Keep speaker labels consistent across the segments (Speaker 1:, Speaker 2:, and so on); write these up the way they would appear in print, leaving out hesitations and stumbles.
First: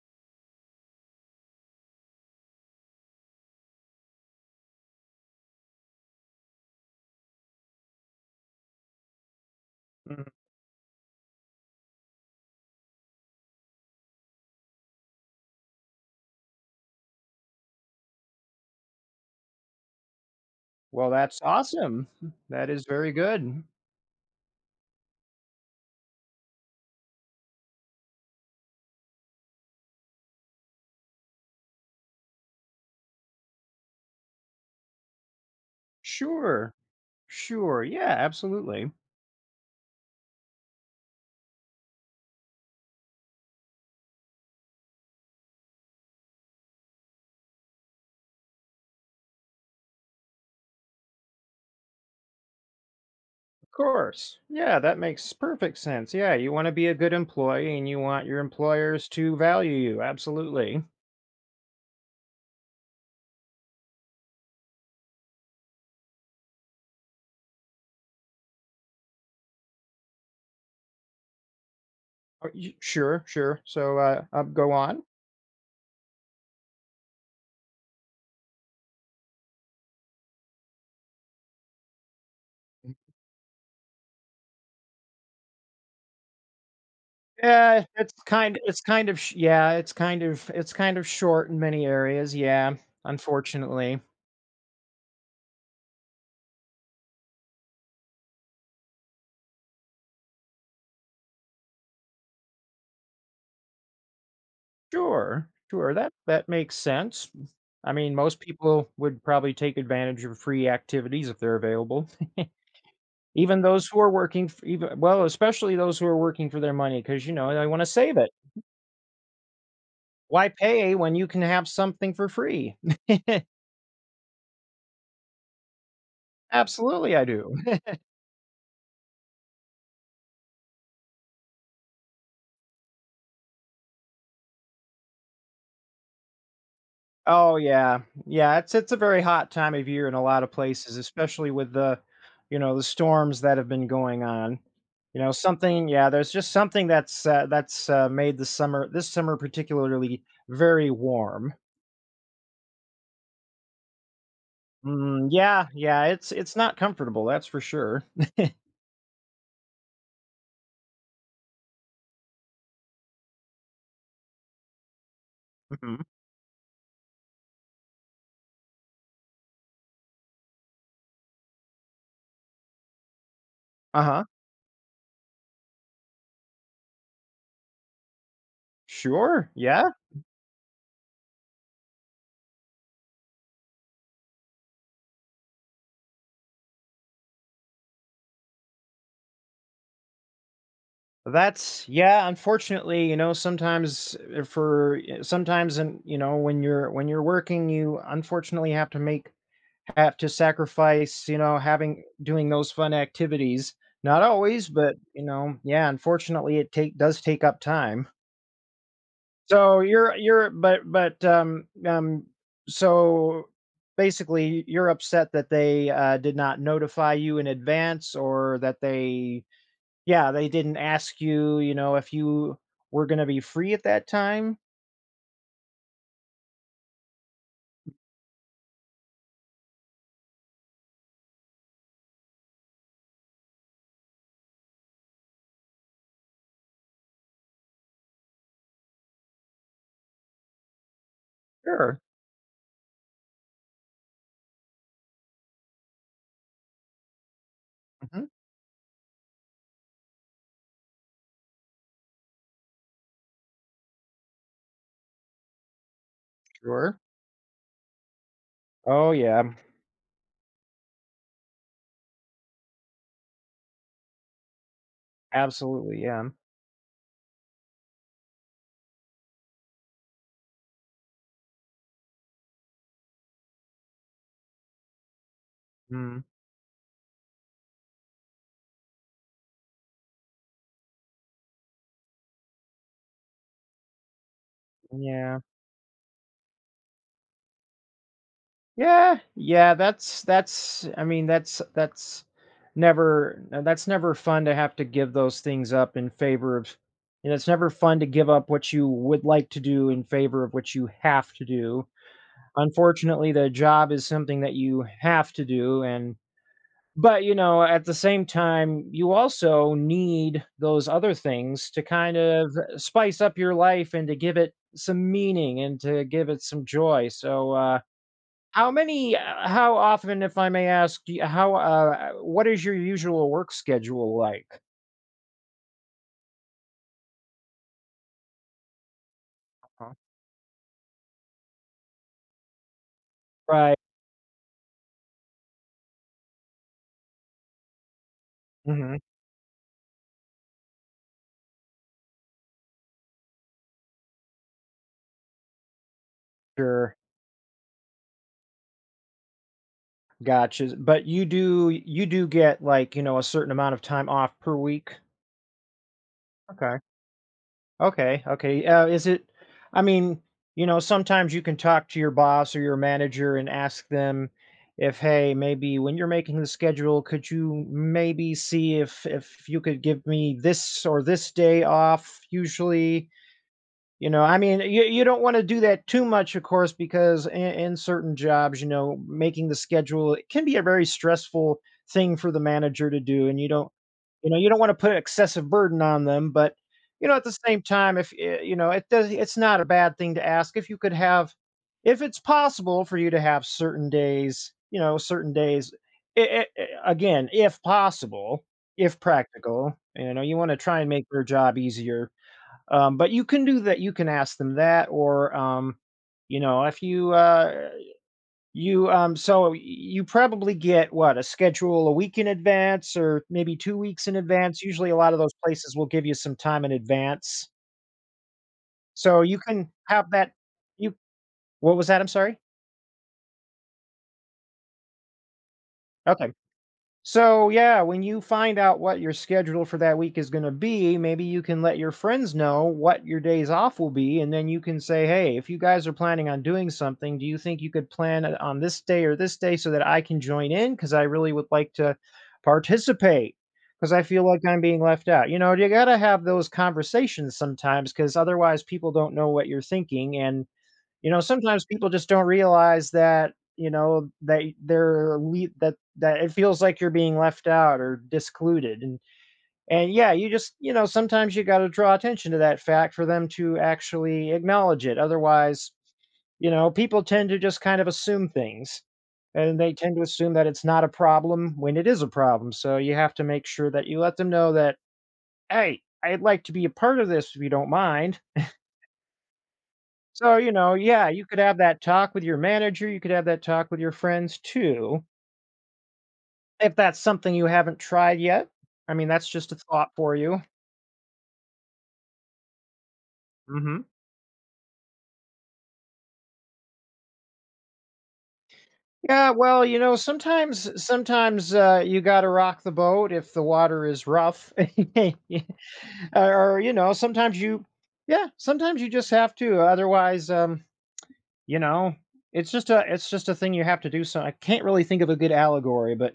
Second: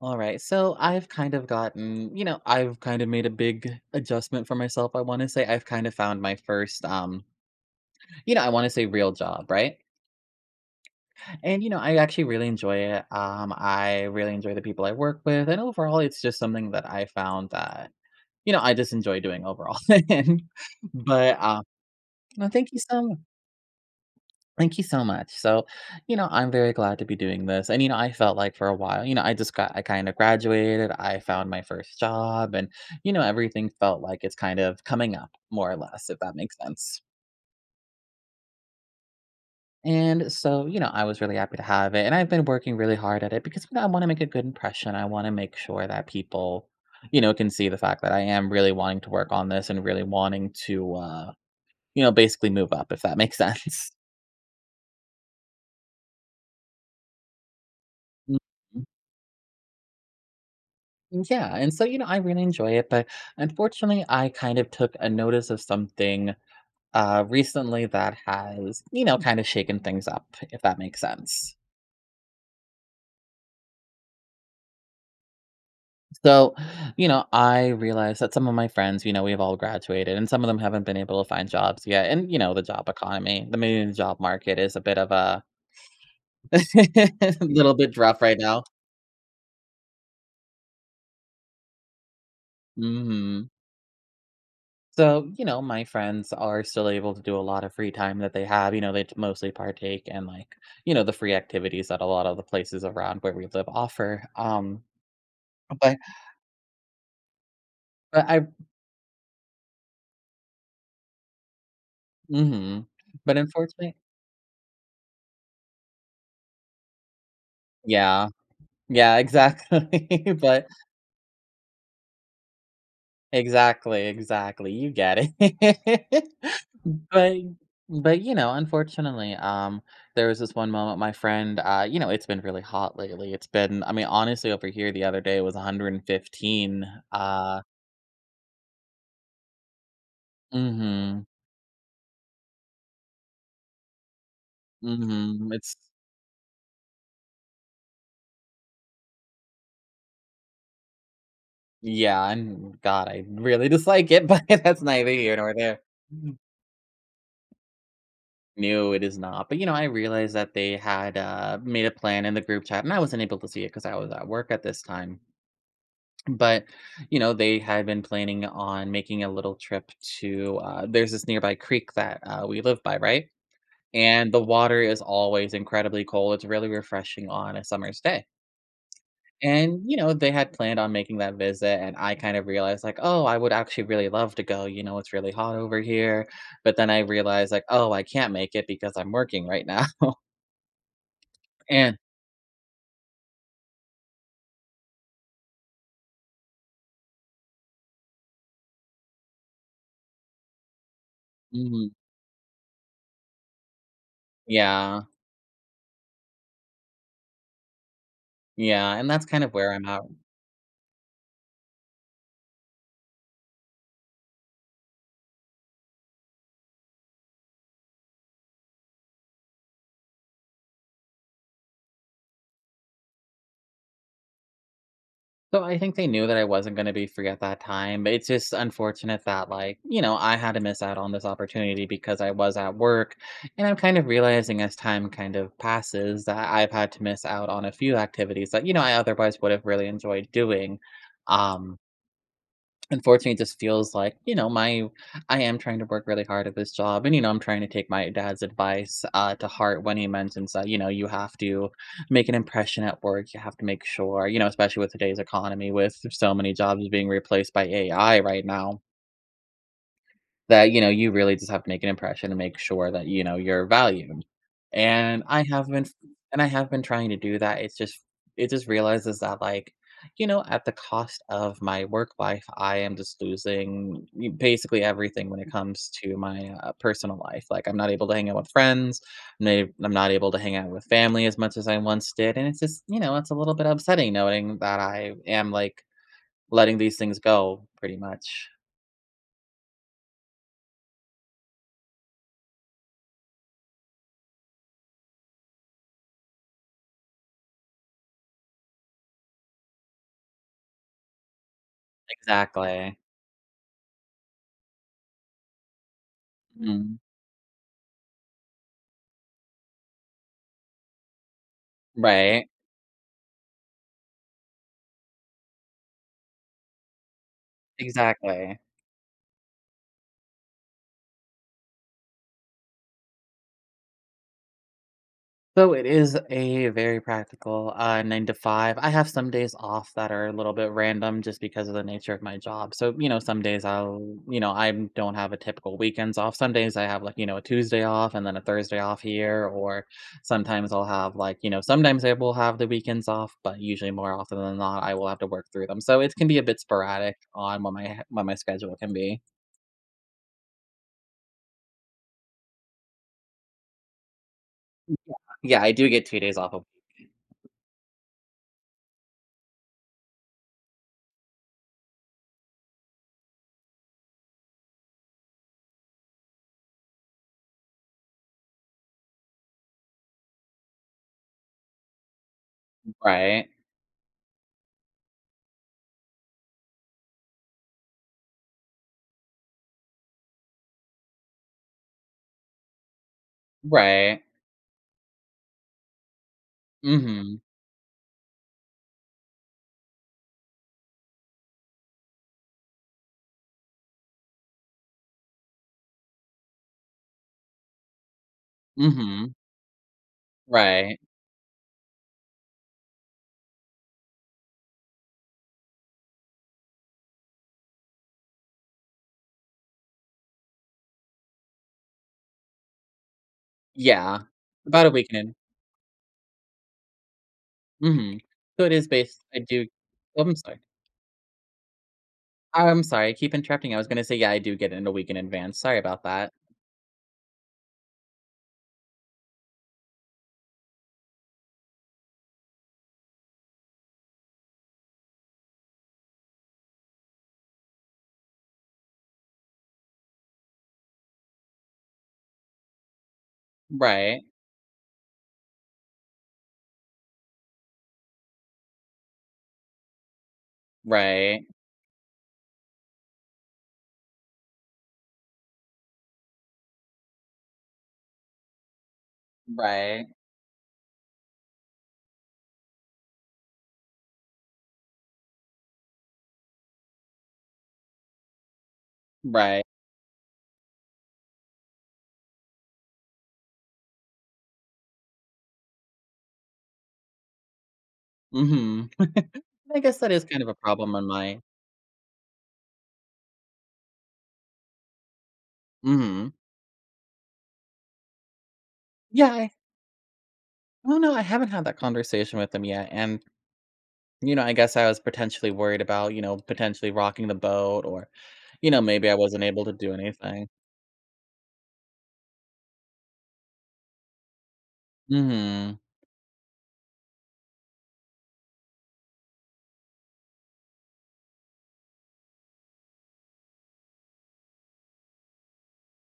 Speaker 1: All right. So I've kind of gotten, you know, I've kind of made a big adjustment for myself. I want to say I've kind of found my first you know, I want to say real job, right?
Speaker 2: Mhm.
Speaker 1: And you know, I actually really enjoy it. I really enjoy the people I work with, and overall it's just something that I found that you know, I just enjoy doing overall. and
Speaker 2: Well, that's
Speaker 1: but
Speaker 2: awesome.
Speaker 1: No, thank
Speaker 2: That
Speaker 1: you
Speaker 2: is
Speaker 1: so
Speaker 2: very
Speaker 1: much.
Speaker 2: good.
Speaker 1: Thank you so much. So, you know, I'm very glad to be doing this. And, you know, I felt like for a while, you know, I just got, I kind of graduated, I found my first job, and, you know, everything felt like it's kind of coming up more or less, if that makes
Speaker 2: Sure.
Speaker 1: sense.
Speaker 2: Sure. Yeah, absolutely.
Speaker 1: And so, you know, I was really happy to have it. And I've been working really hard at it because, you know, I want to make a good impression. I want to make sure that people, you know, can see the fact that I am really wanting to work on this and really wanting to, you know, basically move up, if that makes
Speaker 2: Of
Speaker 1: sense.
Speaker 2: course. Yeah, that makes perfect sense. Yeah, you want to be a good employee and you want your employers to value you. Absolutely.
Speaker 1: Yeah, and so, you know, I really enjoy it, but unfortunately, I kind of took a notice of something recently that has, you know, kind of shaken things up, if that makes sense.
Speaker 2: Sure, sure. So go on.
Speaker 1: So, you know, I realized that some of my friends, you know, we've all graduated and some of them haven't been able to find jobs yet. And, you know, the job economy, the main job market is a bit of a little
Speaker 2: Yeah,
Speaker 1: bit rough right now.
Speaker 2: it's kind of sh- yeah, it's kind of short in many areas. Yeah,
Speaker 1: Mhm.
Speaker 2: unfortunately.
Speaker 1: So, you know, my friends are still able to do a lot of free time that they have. You know, they mostly partake in like, you know, the free activities that a lot of the places around where we live offer.
Speaker 2: Sure, sure,
Speaker 1: But
Speaker 2: that makes sense. I mean,
Speaker 1: but
Speaker 2: most
Speaker 1: I
Speaker 2: people would probably take advantage of free activities if they're available.
Speaker 1: hmm but
Speaker 2: Even those
Speaker 1: Unfortunately,
Speaker 2: who are working f even well, especially those who are working for their money, because they wanna save
Speaker 1: yeah.
Speaker 2: it.
Speaker 1: Yeah, exactly.
Speaker 2: Why
Speaker 1: but
Speaker 2: pay when you can have something for free?
Speaker 1: Exactly, exactly. You get it.
Speaker 2: Absolutely, I
Speaker 1: But
Speaker 2: do.
Speaker 1: but you know, unfortunately, there was this one moment my friend, you know, it's been really hot lately. It's been, I mean, honestly, over here the other day it was 115.
Speaker 2: Oh,
Speaker 1: Uh,
Speaker 2: yeah. Yeah, it's a very hot time of year in a lot of places,
Speaker 1: mhm,
Speaker 2: especially with the storms that have been going on. You know,
Speaker 1: mhm. It's
Speaker 2: there's just something that's made the summer this summer particularly very warm.
Speaker 1: Yeah, and God, I really dislike it, but that's neither
Speaker 2: Mm,
Speaker 1: here nor
Speaker 2: yeah,
Speaker 1: there.
Speaker 2: yeah, it's not comfortable, that's for sure.
Speaker 1: No, it is not. But you know, I realized that they had made a plan in the group chat, and I wasn't able to see it because I was at work at this time.
Speaker 2: Mhm.
Speaker 1: But you know, they had been planning on making a little trip to there's this nearby creek that we live by, right?
Speaker 2: Uh-huh.
Speaker 1: And the water is always incredibly cold. It's really refreshing on a summer's day.
Speaker 2: Sure,
Speaker 1: And
Speaker 2: yeah.
Speaker 1: you know, they had planned on making that visit, and I kind of realized like, oh, I would actually really love to go. You know, it's really hot over here, but then I realized like, oh, I can't make it because I'm working right now.
Speaker 2: That's
Speaker 1: and
Speaker 2: Yeah, unfortunately, sometimes, for sometimes and, when you're working, you unfortunately have to sacrifice,
Speaker 1: mhm,
Speaker 2: having doing those fun activities. Not always, but
Speaker 1: yeah
Speaker 2: yeah, unfortunately it take does take up time.
Speaker 1: Yeah, and that's kind of where
Speaker 2: So
Speaker 1: I'm at.
Speaker 2: you're but so basically you're upset that they did not notify you in advance or that they yeah, they didn't ask you, if you were gonna be free at that time?
Speaker 1: So I think they knew that I wasn't gonna be free at that time, but it's just unfortunate that, like, you know, I had to miss out on this opportunity because I was at work. And I'm kind of realizing as time kind of passes that I've had to miss out on a few activities that, you know, I otherwise would have really enjoyed doing. Um,
Speaker 2: Sure.
Speaker 1: Unfortunately, it just feels like, you know, my I am trying to work really hard at this job and, you know, I'm trying to take my
Speaker 2: Mhm,
Speaker 1: dad's advice to heart when he mentions that, you know, you have to make an impression at work. You have to make sure, you know, especially with today's economy, with so many jobs
Speaker 2: sure.
Speaker 1: being replaced by AI right now.
Speaker 2: Oh, yeah.
Speaker 1: That, you know, you really just have to make an impression and make sure that, you know, you're valued. And I have been
Speaker 2: Absolutely, yeah.
Speaker 1: and I have been trying to do that. It's just it just realizes that, like, you know, at the cost of my work life, I am just losing y basically everything when it comes to
Speaker 2: Mm,
Speaker 1: my, personal life. Like, I'm not able to hang out with friends, I'm not able to hang out with family as much as I once did, and it's just, you know, it's a little bit upsetting knowing that I
Speaker 2: yeah.
Speaker 1: am, like, letting these things go pretty much.
Speaker 2: Yeah, yeah, that's I mean, that's never fun to have to give those things up in favor of. It's never fun to give up what you would like to do in favor of what you have to do.
Speaker 1: Exactly.
Speaker 2: Unfortunately, the job is something that you have to do and
Speaker 1: Mhm.
Speaker 2: but, at the same time, you also need those other things to kind
Speaker 1: Right,
Speaker 2: of spice up your life and to give it some meaning and to give it some joy. So
Speaker 1: exactly.
Speaker 2: how often, if I may ask, what is your usual work schedule like?
Speaker 1: So it is a very practical, 9 to 5. I have some days off
Speaker 2: Uh-huh.
Speaker 1: that are a little bit random just because of the nature of my job. So, you know, some days
Speaker 2: Right.
Speaker 1: I'll you know, I don't have a typical weekends off. Some days I have, like, you know, a Tuesday off and then a Thursday
Speaker 2: Hmm.
Speaker 1: off here, or sometimes I'll have, like, you know sometimes I will have the weekends off, but usually more often than not, I will have to work through them. So it can be a bit
Speaker 2: Sure.
Speaker 1: sporadic on what my schedule can be.
Speaker 2: Gotcha. But you do get, like, a certain amount of time off per week.
Speaker 1: Yeah, I do get 2 days off of
Speaker 2: Okay. Okay. Okay. I mean, sometimes you can talk to your boss or your manager and ask them if, hey, maybe when you're making the schedule, could you maybe see if you could give me this or this day off usually?
Speaker 1: right,
Speaker 2: You know, I mean, you don't wanna do that too much, of course, because in certain jobs, you know, making the schedule, it can be a very stressful thing for the manager to do, and
Speaker 1: right.
Speaker 2: you don't wanna put excessive burden on them, but, at the
Speaker 1: Mhm.
Speaker 2: same time, if, eh, you know, it does it's not a bad thing to ask if it's possible for you to have certain days, again, if possible, if
Speaker 1: Mhm.
Speaker 2: practical, you wanna try and
Speaker 1: Right.
Speaker 2: make their job easier. But you can do that. You can ask them that, or if you you so you probably get what a schedule a week in advance, or maybe 2 weeks in
Speaker 1: Yeah.
Speaker 2: advance.
Speaker 1: About
Speaker 2: Usually,
Speaker 1: a
Speaker 2: a lot of those
Speaker 1: weekend.
Speaker 2: places will give you some time in advance,
Speaker 1: Mhm. So it is
Speaker 2: so
Speaker 1: based
Speaker 2: you
Speaker 1: I do
Speaker 2: can have
Speaker 1: Oh,
Speaker 2: that.
Speaker 1: I'm sorry.
Speaker 2: You What was that? I'm sorry.
Speaker 1: I'm sorry, I keep interrupting. I was gonna say, yeah, I do get it a week in advance. Sorry about
Speaker 2: Okay.
Speaker 1: that.
Speaker 2: So, yeah, when you find out what your schedule for that week is going to be, maybe you can let your friends know what your days off will be. And then you can say, hey, if you guys are planning on doing something, do you think you could plan it on this day or this day so that I can join in? Because I really would like to participate because I
Speaker 1: Right.
Speaker 2: feel like I'm being left out. You know, you got to have those conversations sometimes because otherwise people don't know what you're thinking. And
Speaker 1: Right.
Speaker 2: sometimes people just don't realize that, that they're le that it feels like you're being left out or discluded, and
Speaker 1: Right.
Speaker 2: yeah, you just you know, sometimes you gotta draw attention to that fact for them to actually acknowledge it. Otherwise, people tend to just kind of assume things, and
Speaker 1: Right.
Speaker 2: they tend to assume that it's not a problem when it is a problem, so you have to make sure that you let them know that, "Hey, I'd like to be a part of this if you don't mind."
Speaker 1: Mhm. I guess that is
Speaker 2: So,
Speaker 1: kind of a problem
Speaker 2: yeah,
Speaker 1: on
Speaker 2: you could
Speaker 1: my
Speaker 2: have that talk with your manager, you could have that talk with your friends too.
Speaker 1: mhm.
Speaker 2: If that's something you haven't tried yet, I mean, that's
Speaker 1: Yeah, I
Speaker 2: just a thought for you.
Speaker 1: Well, no, I haven't had that conversation with them yet, and,
Speaker 2: Hmm.
Speaker 1: you know, I guess I was potentially worried about, you know, potentially rocking the boat or, you know, maybe I
Speaker 2: Yeah,
Speaker 1: wasn't
Speaker 2: well,
Speaker 1: able to do anything.
Speaker 2: sometimes you got to rock the boat if the water is rough.
Speaker 1: Mhm.
Speaker 2: Or yeah, sometimes you just have to. Otherwise, you know, it's just a thing you have to do, so I can't really think of a good allegory, but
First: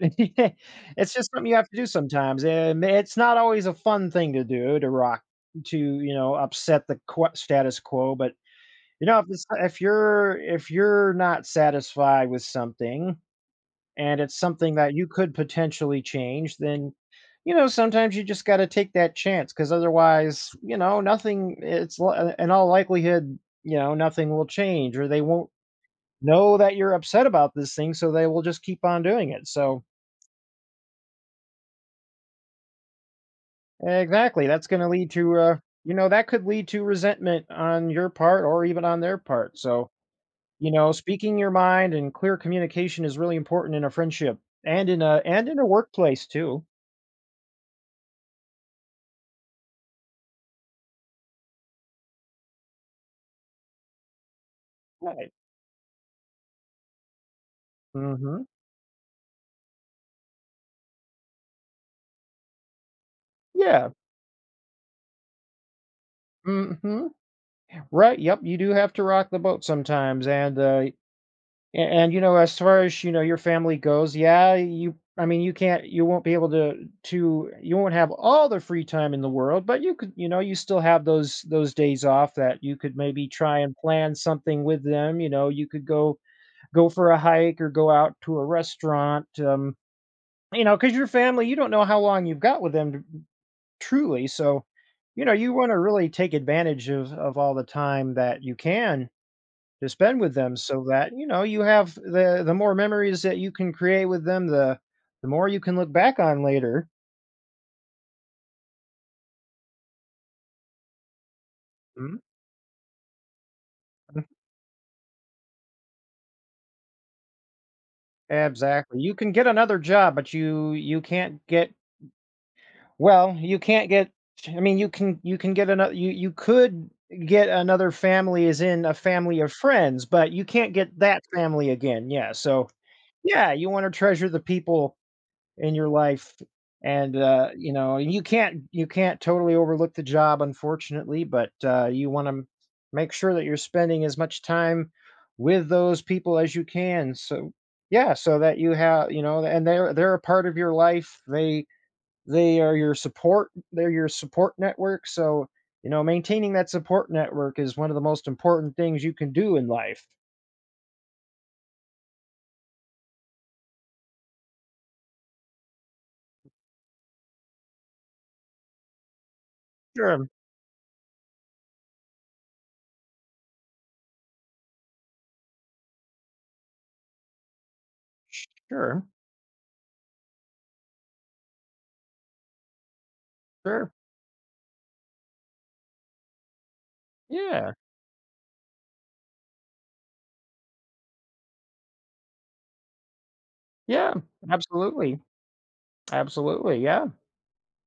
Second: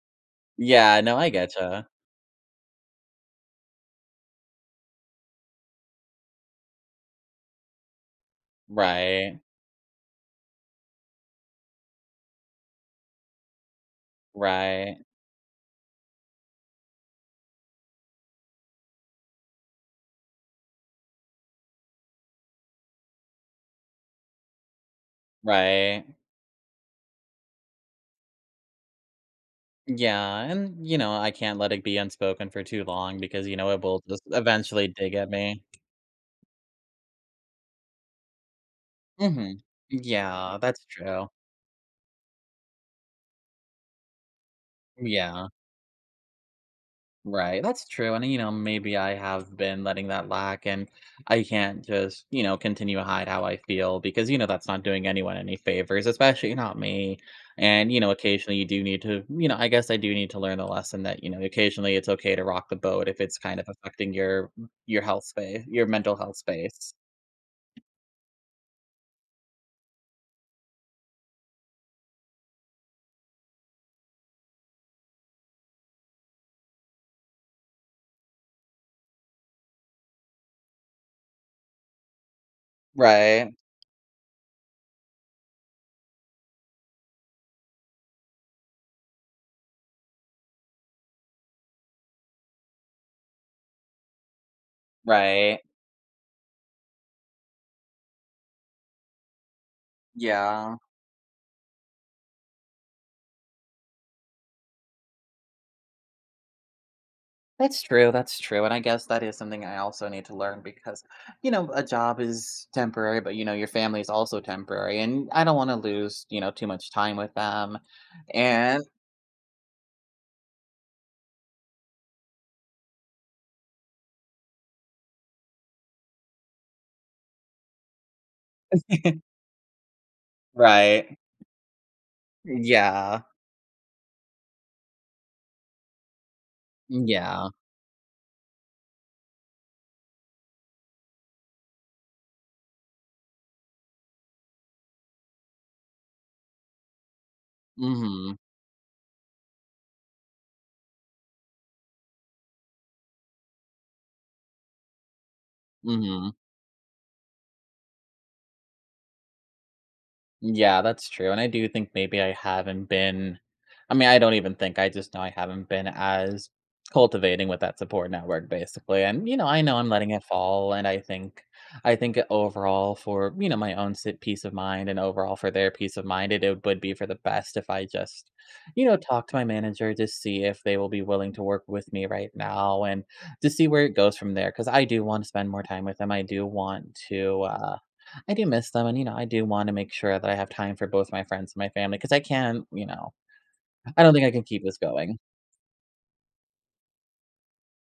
Speaker 1: Yeah,
Speaker 2: it's
Speaker 1: no,
Speaker 2: just
Speaker 1: I
Speaker 2: something you have to do
Speaker 1: getcha.
Speaker 2: sometimes, and it's not always a fun thing to do to rock upset the qua status quo, but, if
Speaker 1: Right,
Speaker 2: it's if you're if you're not satisfied with something, and it's something that
Speaker 1: right,
Speaker 2: you could potentially change, then, sometimes you just gotta take that chance, because otherwise, nothing it's li in all likelihood, nothing will change, or they won't
Speaker 1: right.
Speaker 2: know that you're upset about this thing, so they will just keep on doing it. So
Speaker 1: Yeah, and, you know, I can't let it be unspoken for too long because, you know, it will just
Speaker 2: exactly, that's going to
Speaker 1: eventually
Speaker 2: lead
Speaker 1: dig at
Speaker 2: to
Speaker 1: me.
Speaker 2: you know, that could lead to resentment on your part or even on their part.
Speaker 1: Mhm.
Speaker 2: So,
Speaker 1: Yeah, that's true.
Speaker 2: speaking your mind and clear communication is really important in a friendship and
Speaker 1: Yeah.
Speaker 2: in a workplace too.
Speaker 1: Right, that's true, and, you know, maybe I have been letting that lack, and I can't just, you know, continue to hide how I feel because, you know, that's not doing
Speaker 2: Right.
Speaker 1: anyone any favors, especially not me, and, you know,
Speaker 2: Mhm.
Speaker 1: occasionally you do need to you know, I guess I do need to learn the lesson that, you know, occasionally it's okay to rock the boat if it's kind of
Speaker 2: Yeah.
Speaker 1: affecting your health space your mental health space.
Speaker 2: Mhm. Right. Yep, you do have to rock the boat sometimes. And, as far as your family goes, yeah, you. I mean, you won't be able to, you won't have all the free time in the world, but you could, you know, you still have those days off that you could maybe
Speaker 1: Right,
Speaker 2: try and plan something with them. You know, you could go for a hike or go out to a restaurant. Because your family, you don't know how long you've got with them, truly. So, you
Speaker 1: right,
Speaker 2: want to really take advantage of all the time that you can to spend with them
Speaker 1: yeah.
Speaker 2: so that, you know, you have the more memories that you can create with them, the more you can look back on later.
Speaker 1: That's true, and I guess that is something I also need to learn because, you know, a
Speaker 2: Mhm.
Speaker 1: job is temporary, but, you know, your family is also temporary, and I don't wanna lose, you know, too much time with them, and
Speaker 2: Exactly. You can get another job, but you can't get, well, you can't get I mean, you can get another you you could get another family as in a family of friends, but you can't get
Speaker 1: Right.
Speaker 2: that family again. Yeah, so
Speaker 1: Yeah.
Speaker 2: yeah, you wanna treasure the people in your life and,
Speaker 1: Yeah.
Speaker 2: you can't totally overlook the job, unfortunately, but, you wanna make sure that you're spending as much time with those people as you can, so yeah,
Speaker 1: Mhm.
Speaker 2: so that you have you know, and they're a part of your life, they're your support network, so,
Speaker 1: Mhm.
Speaker 2: maintaining that support network is one of the most important things you can do in life.
Speaker 1: Yeah, that's true, and I do think maybe I haven't been I mean, I don't even think, I just know I haven't been as cultivating with that support network, basically, and, you know, I know I'm letting it
Speaker 2: Sure,
Speaker 1: fall, and I think it overall for, you know, my own sit peace of mind and overall for their peace of mind, it would be for the best if I just, you know,
Speaker 2: sure,
Speaker 1: talk to my manager to see if they will be willing to work with me right now and to see where
Speaker 2: sure.
Speaker 1: it goes from there. Because I do wanna spend more time with them, I do want to,
Speaker 2: Yeah,
Speaker 1: I do miss them, and, you know, I do wanna make sure that I have time for both my friends and my family, because I can you know, I don't
Speaker 2: yeah,
Speaker 1: think I can keep this going.
Speaker 2: absolutely, absolutely, yeah.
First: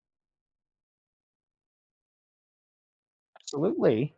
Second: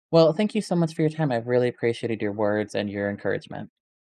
Speaker 1: Well, thank you so much for your time, I've really appreciated your words and your encouragement.
Speaker 2: Absolutely.